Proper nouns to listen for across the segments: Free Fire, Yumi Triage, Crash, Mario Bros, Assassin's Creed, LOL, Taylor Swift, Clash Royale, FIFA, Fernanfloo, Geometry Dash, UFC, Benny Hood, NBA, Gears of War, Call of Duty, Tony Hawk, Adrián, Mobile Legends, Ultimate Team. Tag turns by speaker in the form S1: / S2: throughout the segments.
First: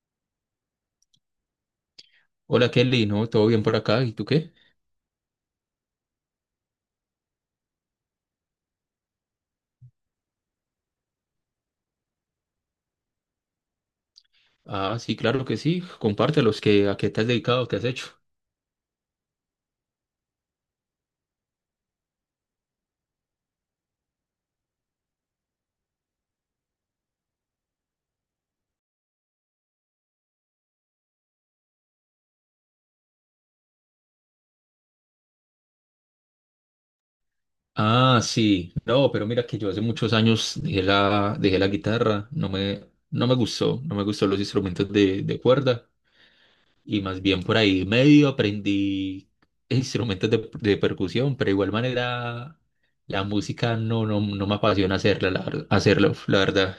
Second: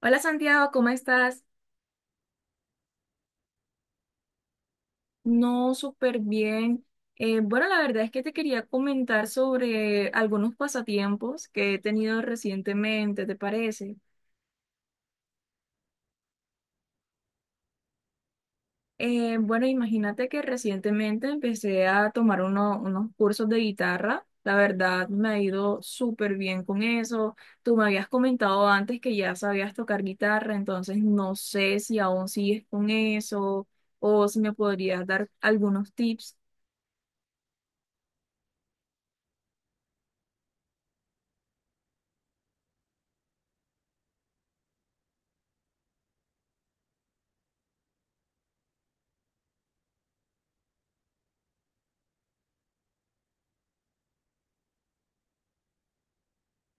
S1: Hola Santiago, ¿cómo estás?
S2: Hola Kelly, ¿no? ¿Todo bien por acá? ¿Y tú qué?
S1: No, súper bien. Bueno, la verdad es que te quería comentar sobre algunos pasatiempos que he tenido recientemente, ¿te parece?
S2: Ah, sí, claro que sí. Compártelos, que, ¿a qué te has dedicado? ¿Qué has hecho?
S1: Bueno, imagínate que recientemente empecé a tomar unos cursos de guitarra. La verdad, me ha ido súper bien con eso. Tú me habías comentado antes que ya sabías tocar guitarra, entonces no sé si aún sigues con eso o si me podrías dar algunos tips.
S2: Ah, sí. No, pero mira que yo hace muchos años dejé la guitarra. No me gustó, no me gustó los instrumentos de cuerda. Y más bien por ahí medio aprendí instrumentos de percusión, pero de igual manera la música no me apasiona hacerla, hacerlo, la verdad.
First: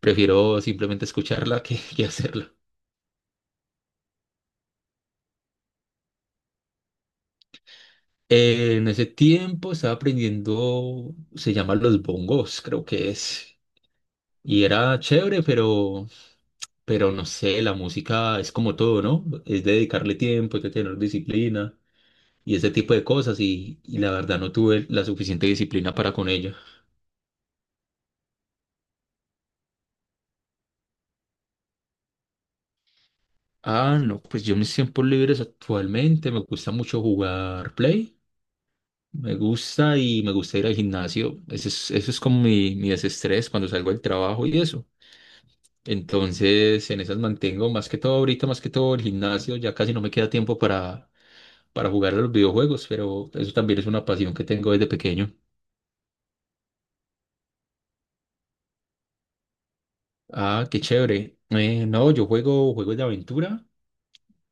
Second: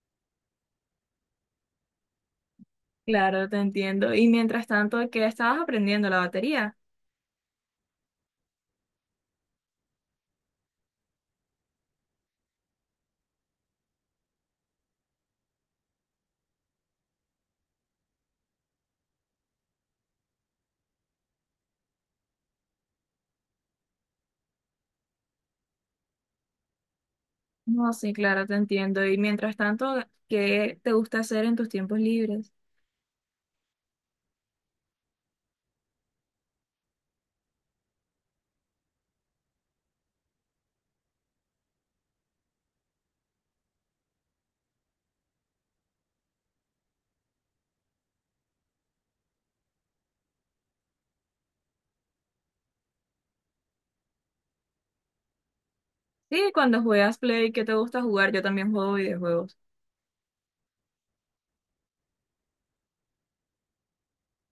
S2: Prefiero simplemente escucharla que hacerla.
S1: Claro, te entiendo. Y mientras tanto, ¿qué estabas aprendiendo? ¿La batería?
S2: En ese tiempo estaba aprendiendo, se llaman los bongos, creo que es. Y era chévere, pero no sé, la música es como todo, ¿no? Es dedicarle tiempo, es de tener disciplina y ese tipo de cosas. Y la verdad no tuve la suficiente disciplina para con ella.
S1: No, sí, claro, te entiendo. Y mientras tanto, ¿qué te gusta hacer en tus tiempos libres?
S2: Ah, no, pues yo en mis tiempos libres actualmente me gusta mucho jugar Play. Me gusta y me gusta ir al gimnasio. Eso es como mi desestrés cuando salgo del trabajo y eso. Entonces, en esas mantengo más que todo ahorita, más que todo el gimnasio, ya casi no me queda tiempo para jugar a los videojuegos, pero eso también es una pasión que tengo desde pequeño.
S1: Sí, cuando juegas Play, ¿qué te gusta jugar? Yo también juego videojuegos.
S2: Ah, qué chévere. No, yo juego juegos de aventura,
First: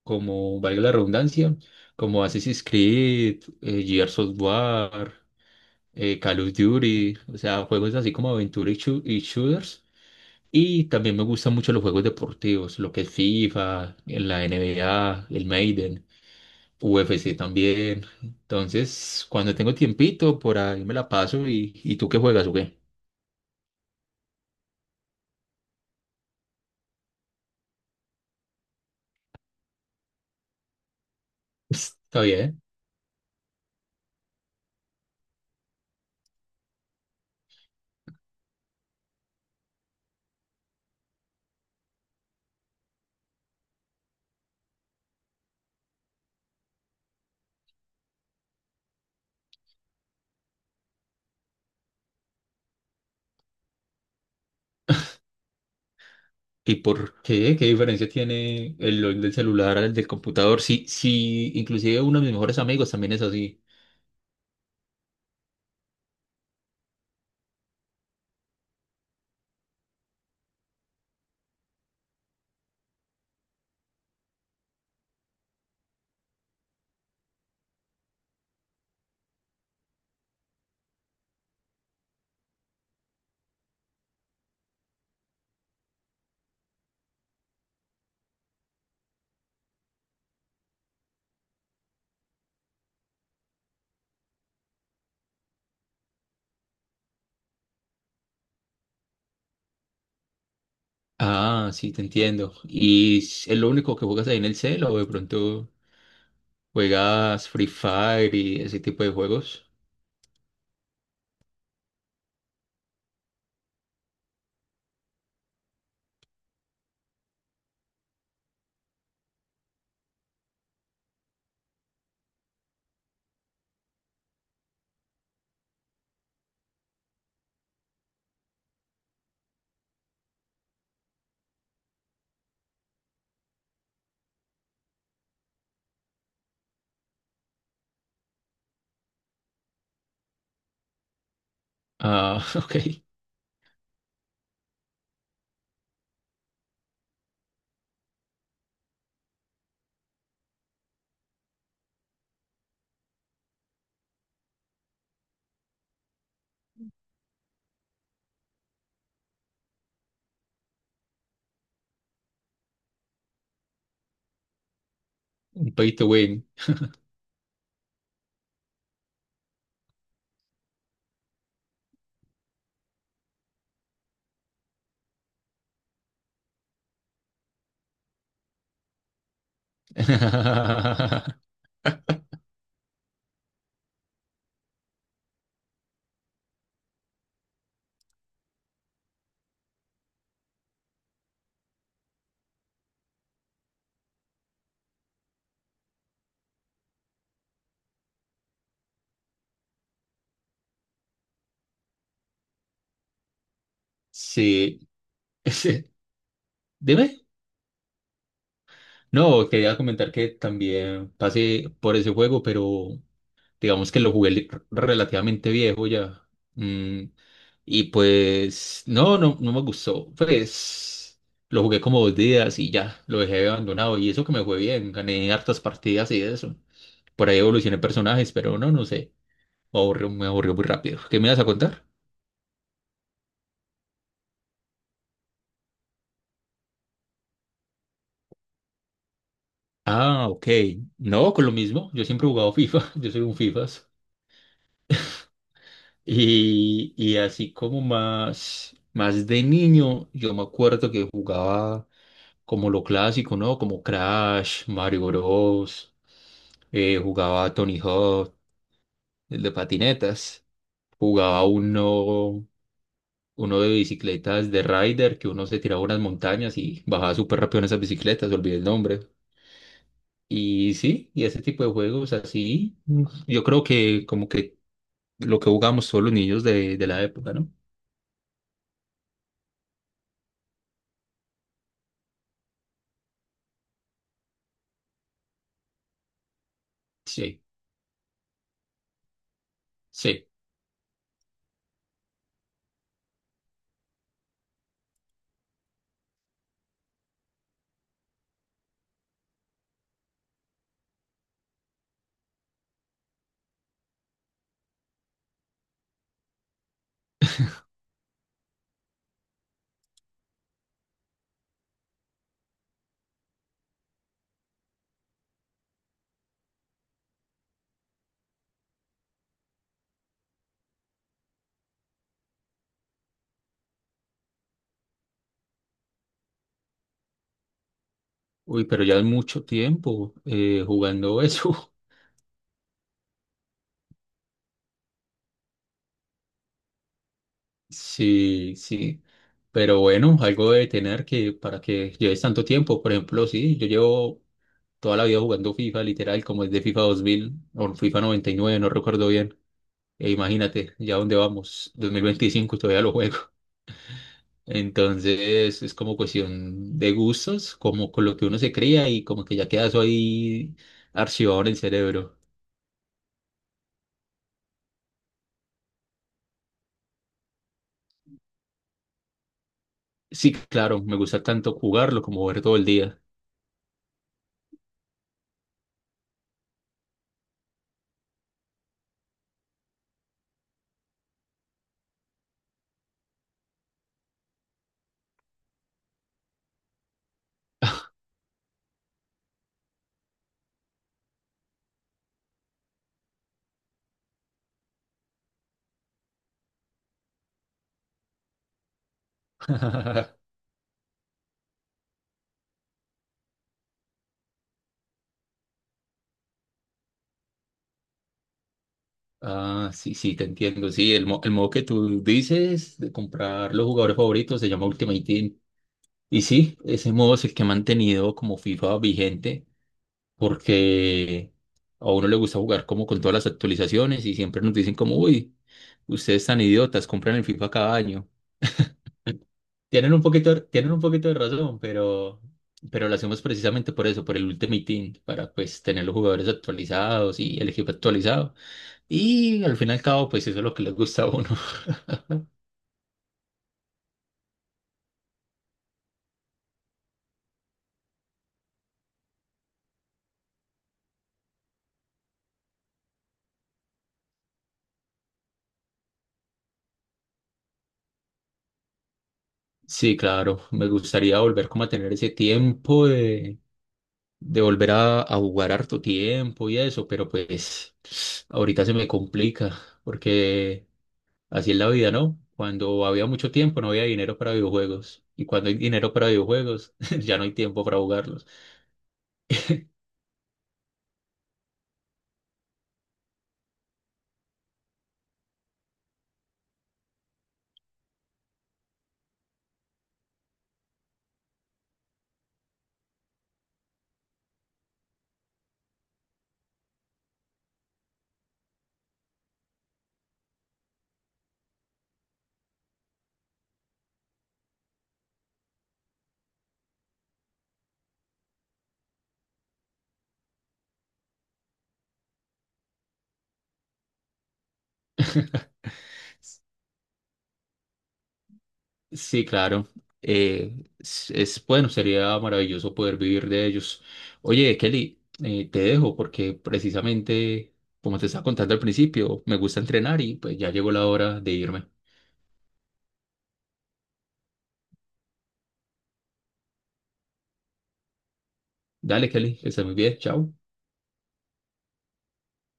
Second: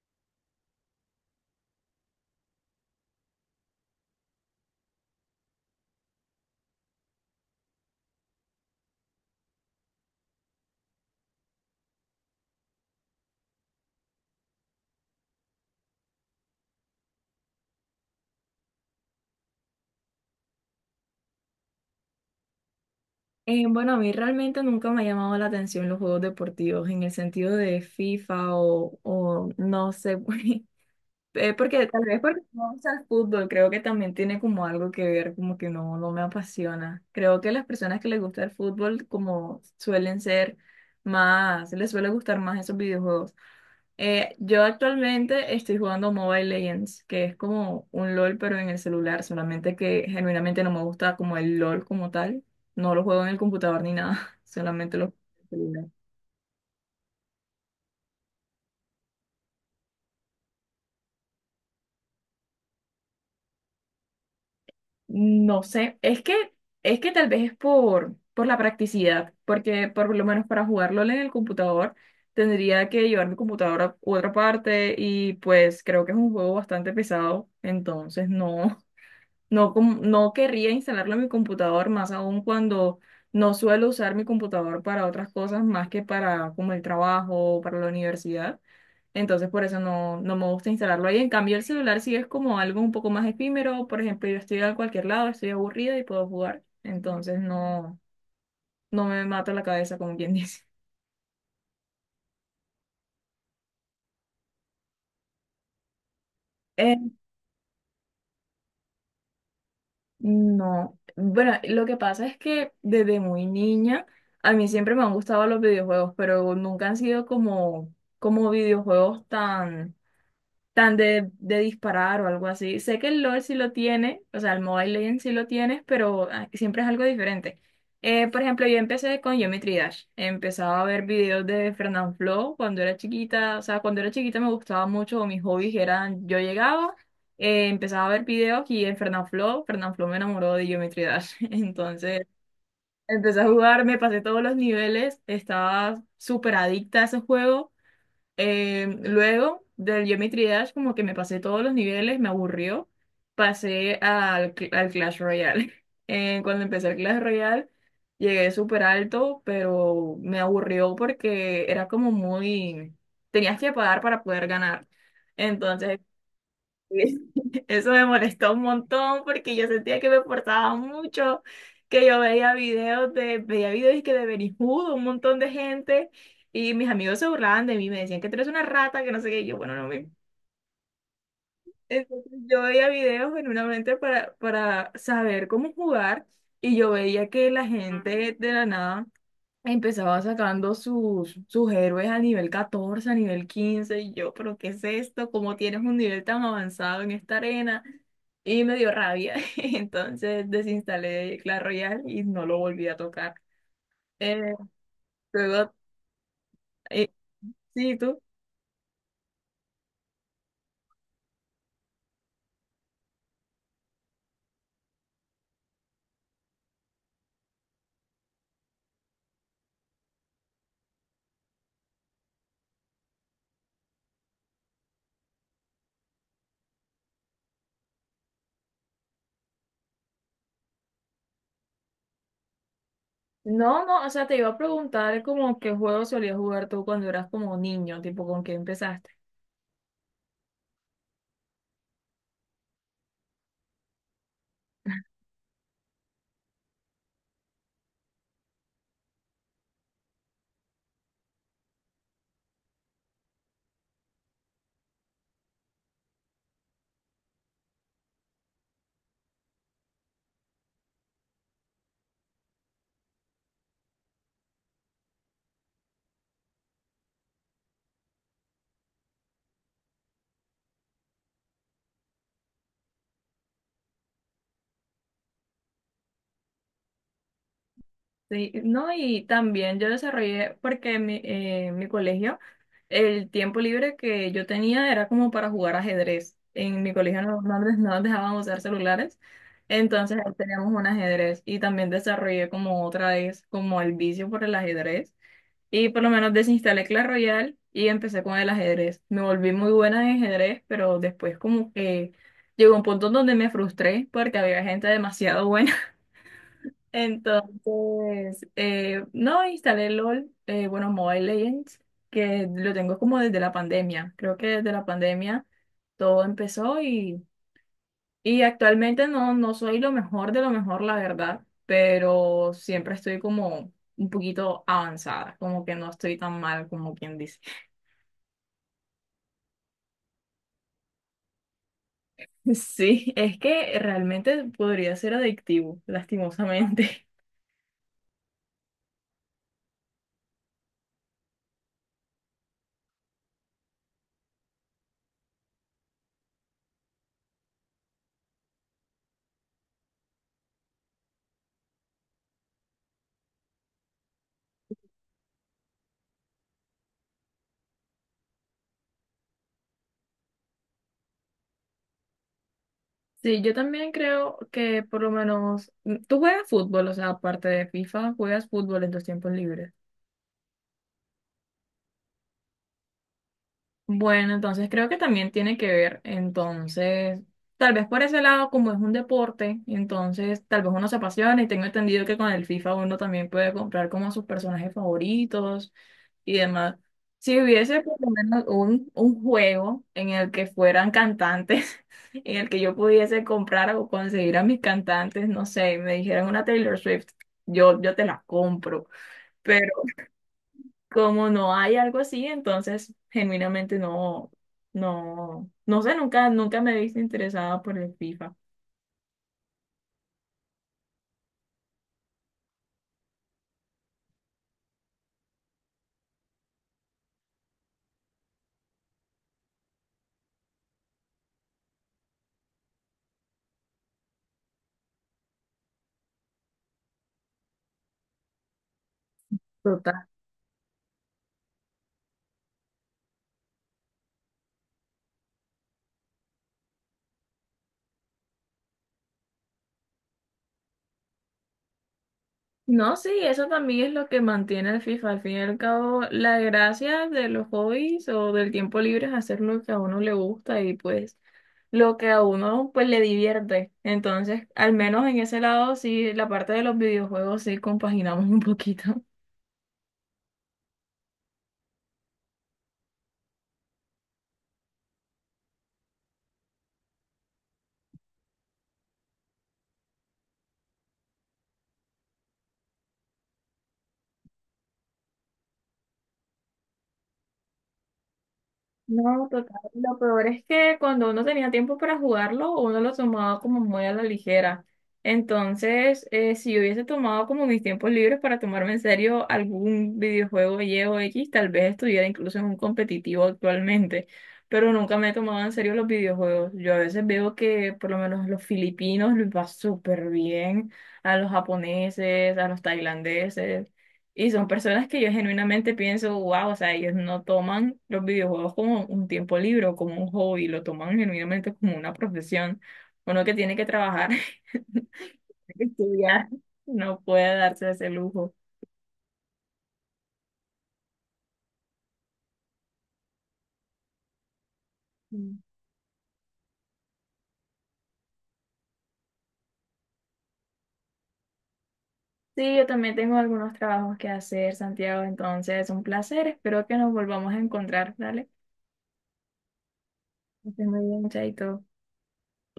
S2: como valga la redundancia, como Assassin's Creed, Gears of War, Call of Duty, o sea, juegos así como aventura y shooters. Y también me gustan mucho los juegos deportivos, lo que es FIFA, en la NBA, el Maiden. UFC también. Entonces, cuando tengo tiempito, por ahí me la paso ¿y tú qué juegas o qué?
S1: Bueno, a mí realmente nunca me ha llamado la atención los juegos deportivos en el sentido de FIFA o no sé, pues, porque tal vez
S2: Está
S1: porque
S2: bien.
S1: no gusta el fútbol, creo que también tiene como algo que ver, como que no, no me apasiona. Creo que las personas que les gusta el fútbol como suelen ser más, les suele gustar más esos videojuegos. Yo actualmente estoy jugando Mobile Legends, que es como un LOL pero en el celular, solamente que genuinamente no me gusta como el LOL como tal. No lo juego en el computador ni nada, solamente lo juego en el celular.
S2: ¿Y por qué? ¿Qué diferencia tiene el LOL del celular al del computador? Sí, sí, inclusive uno de mis mejores amigos también es así.
S1: No sé, es que tal vez es por la practicidad, porque por lo menos para jugarlo en el computador tendría que llevar mi computadora a otra parte y pues creo que es un juego bastante pesado, entonces no, no querría instalarlo en mi computador, más aún cuando no suelo usar mi computador para otras cosas más que para como el trabajo o para la universidad. Entonces, por eso no, no me gusta instalarlo ahí. En cambio, el celular sí es como algo un poco más efímero. Por ejemplo, yo estoy a cualquier lado, estoy aburrida y puedo jugar. Entonces, no, no me mato la cabeza, como quien dice.
S2: Ah, sí, te entiendo. ¿Y es lo único que juegas ahí en el cel o de pronto
S1: Eh,
S2: juegas Free Fire y ese tipo de juegos?
S1: No, bueno, lo que pasa es que desde muy niña a mí siempre me han gustado los videojuegos, pero nunca han sido como, como videojuegos tan de disparar o algo así. Sé que el LOL sí lo tiene, o sea, el Mobile Legends sí lo tienes, pero ah, siempre es algo diferente. Por ejemplo, yo empecé con Geometry Dash. Empezaba a ver videos de Fernanfloo cuando era chiquita. O sea, cuando era chiquita me gustaba mucho, mis hobbies eran, yo llegaba, empezaba a ver videos y en Fernanfloo me enamoró de Geometry Dash. Entonces,
S2: Ah, ok.
S1: empecé a jugar, me pasé todos los niveles, estaba súper adicta a ese juego. Luego del Yumi Triage, como que me pasé todos los niveles, me aburrió. Pasé al Clash Royale. Cuando empecé el Clash Royale, llegué súper alto, pero me aburrió porque era como muy. Tenías que pagar para poder ganar.
S2: Un pay
S1: Entonces
S2: to win.
S1: sí. Eso me molestó un montón porque yo sentía que me forzaba mucho, que yo veía videos y que de Benny Hood, un montón de gente, y mis amigos se burlaban de mí, me decían que tú eres una rata, que no sé qué, y yo, bueno, no me. Entonces yo veía videos genuinamente para saber cómo jugar, y yo veía que la gente de la nada empezaba sacando sus héroes a nivel 14 a nivel 15 y yo, pero ¿qué es esto? ¿Cómo tienes un nivel tan avanzado en esta arena? Y me dio rabia, entonces desinstalé Clash Royale y no lo volví a tocar. Eh,
S2: Sí.
S1: luego,
S2: Dime.
S1: eh, sí, tú.
S2: No, quería comentar que también pasé por ese juego, pero digamos que relativamente viejo ya. Mm, y pues, no me gustó. Pues lo jugué como dos días y ya, lo dejé abandonado. Y eso que me fue bien, gané hartas partidas y eso. Por ahí evolucioné personajes, pero no, no sé. Me aburrió muy rápido. ¿Qué me vas a contar?
S1: No, no, o sea, te iba a preguntar como qué juego solías jugar tú cuando eras como niño, tipo con qué empezaste.
S2: Ah, ok. No, con lo mismo. Yo siempre he jugado FIFA. Yo soy un FIFA. Y así como más de niño, yo me acuerdo que jugaba como lo clásico, ¿no? Como Crash, Mario Bros., jugaba Tony Hawk, el de patinetas. Jugaba uno, uno de bicicletas de rider, que uno se tiraba unas montañas y bajaba súper rápido en esas bicicletas, olvidé el nombre. Y sí, y ese tipo de juegos así, yo creo que como que lo que jugamos todos los niños de la época, ¿no?
S1: Sí, no, y también yo desarrollé, porque en mi colegio el tiempo libre que yo tenía era como para jugar ajedrez. En mi colegio no,
S2: Sí,
S1: no nos dejaban usar celulares, entonces
S2: sí.
S1: ahí teníamos un ajedrez y también desarrollé como otra vez como el vicio por el ajedrez y por lo menos desinstalé Clash Royale y empecé con el ajedrez. Me volví muy buena en ajedrez, pero después como que llegó un punto donde me frustré porque había gente demasiado buena entonces, no, instalé LOL, bueno, Mobile Legends, que lo tengo como desde la pandemia. Creo que desde la pandemia todo empezó y actualmente no, no soy lo mejor de lo mejor, la verdad, pero siempre estoy como un poquito avanzada, como que no estoy tan mal como quien dice.
S2: Uy, pero ya es mucho tiempo jugando eso.
S1: Sí, es que realmente podría ser adictivo, lastimosamente.
S2: Sí, sí. Pero bueno, algo de tener que para que lleves tanto tiempo. Por ejemplo, sí, yo llevo toda la vida jugando FIFA, literal, como es de FIFA 2000 o FIFA 99 no recuerdo bien. E imagínate, ya dónde vamos, 2025 todavía lo juego. Entonces es como cuestión de gustos, como con lo que uno se cría y como que ya queda eso ahí archivado en el cerebro.
S1: Sí, yo también creo que por lo menos mm, tú juegas fútbol, o sea, aparte de FIFA, juegas fútbol en tus tiempos libres.
S2: Sí, claro, me gusta tanto jugarlo como ver todo el día.
S1: Bueno, entonces creo que también tiene que ver, entonces, tal vez por ese lado, como es un deporte, entonces tal vez uno se apasiona y tengo entendido que con el FIFA uno también puede comprar como a sus personajes favoritos y demás. Si hubiese por lo menos un juego en el que fueran cantantes, en el que yo pudiese comprar o conseguir a mis cantantes, no sé, me dijeran una Taylor Swift, yo te la compro como no hay algo así, entonces genuinamente no, no sé, nunca me he visto interesada por el FIFA.
S2: Ah, sí, sí, te entiendo. Sí, el modo que tú dices de comprar los jugadores favoritos se llama Ultimate Team. Y sí, ese modo es el que ha mantenido como FIFA vigente porque a uno le gusta jugar como con todas las actualizaciones y siempre nos dicen como, uy, ustedes tan idiotas, compran el FIFA cada año.
S1: Total.
S2: Tienen un poquito de razón, pero lo hacemos precisamente por eso, por el Ultimate Team, para pues tener los jugadores actualizados y el equipo actualizado. Y al fin y al cabo, pues eso es lo que les gusta a uno.
S1: No, sí, eso también es lo que mantiene el FIFA. Al fin y al cabo, la gracia de los hobbies o del tiempo libre es hacer lo que a uno le gusta y pues lo que a uno pues le divierte. Entonces, al menos en ese lado, sí, la parte de los videojuegos sí compaginamos un poquito.
S2: Sí, claro, me gustaría volver como a tener ese tiempo de volver a jugar harto tiempo y eso, pero pues ahorita se me complica, porque así es la vida, ¿no? Cuando había mucho tiempo no había dinero para videojuegos, y cuando hay dinero para videojuegos ya no hay tiempo para jugarlos.
S1: No, total. Lo peor es que cuando uno tenía tiempo para jugarlo, uno lo tomaba como muy a la ligera. Entonces, si yo hubiese tomado como mis tiempos libres para tomarme en serio algún videojuego Y o X, tal vez estuviera incluso en un competitivo actualmente. Pero nunca me he tomado en serio los videojuegos. Yo a veces veo que por lo menos los filipinos les va súper bien, a los japoneses, a los tailandeses. Y son personas que yo genuinamente pienso, wow, o sea, ellos no toman los videojuegos como un tiempo libre o como un hobby, lo toman genuinamente como una profesión. Uno que tiene que trabajar, tiene que estudiar, no puede darse ese lujo.
S2: Sí, claro. Bueno, sería maravilloso poder vivir de ellos. Oye, Kelly,
S1: Mm.
S2: te dejo porque precisamente, como te estaba contando al principio, me gusta entrenar y pues ya llegó la hora de irme.
S1: Sí, yo también tengo algunos trabajos que hacer, Santiago, entonces un placer. Espero que nos volvamos a encontrar, ¿dale?
S2: Dale, Kelly, que estés muy bien. Chao.
S1: Que estés muy bien, chaito.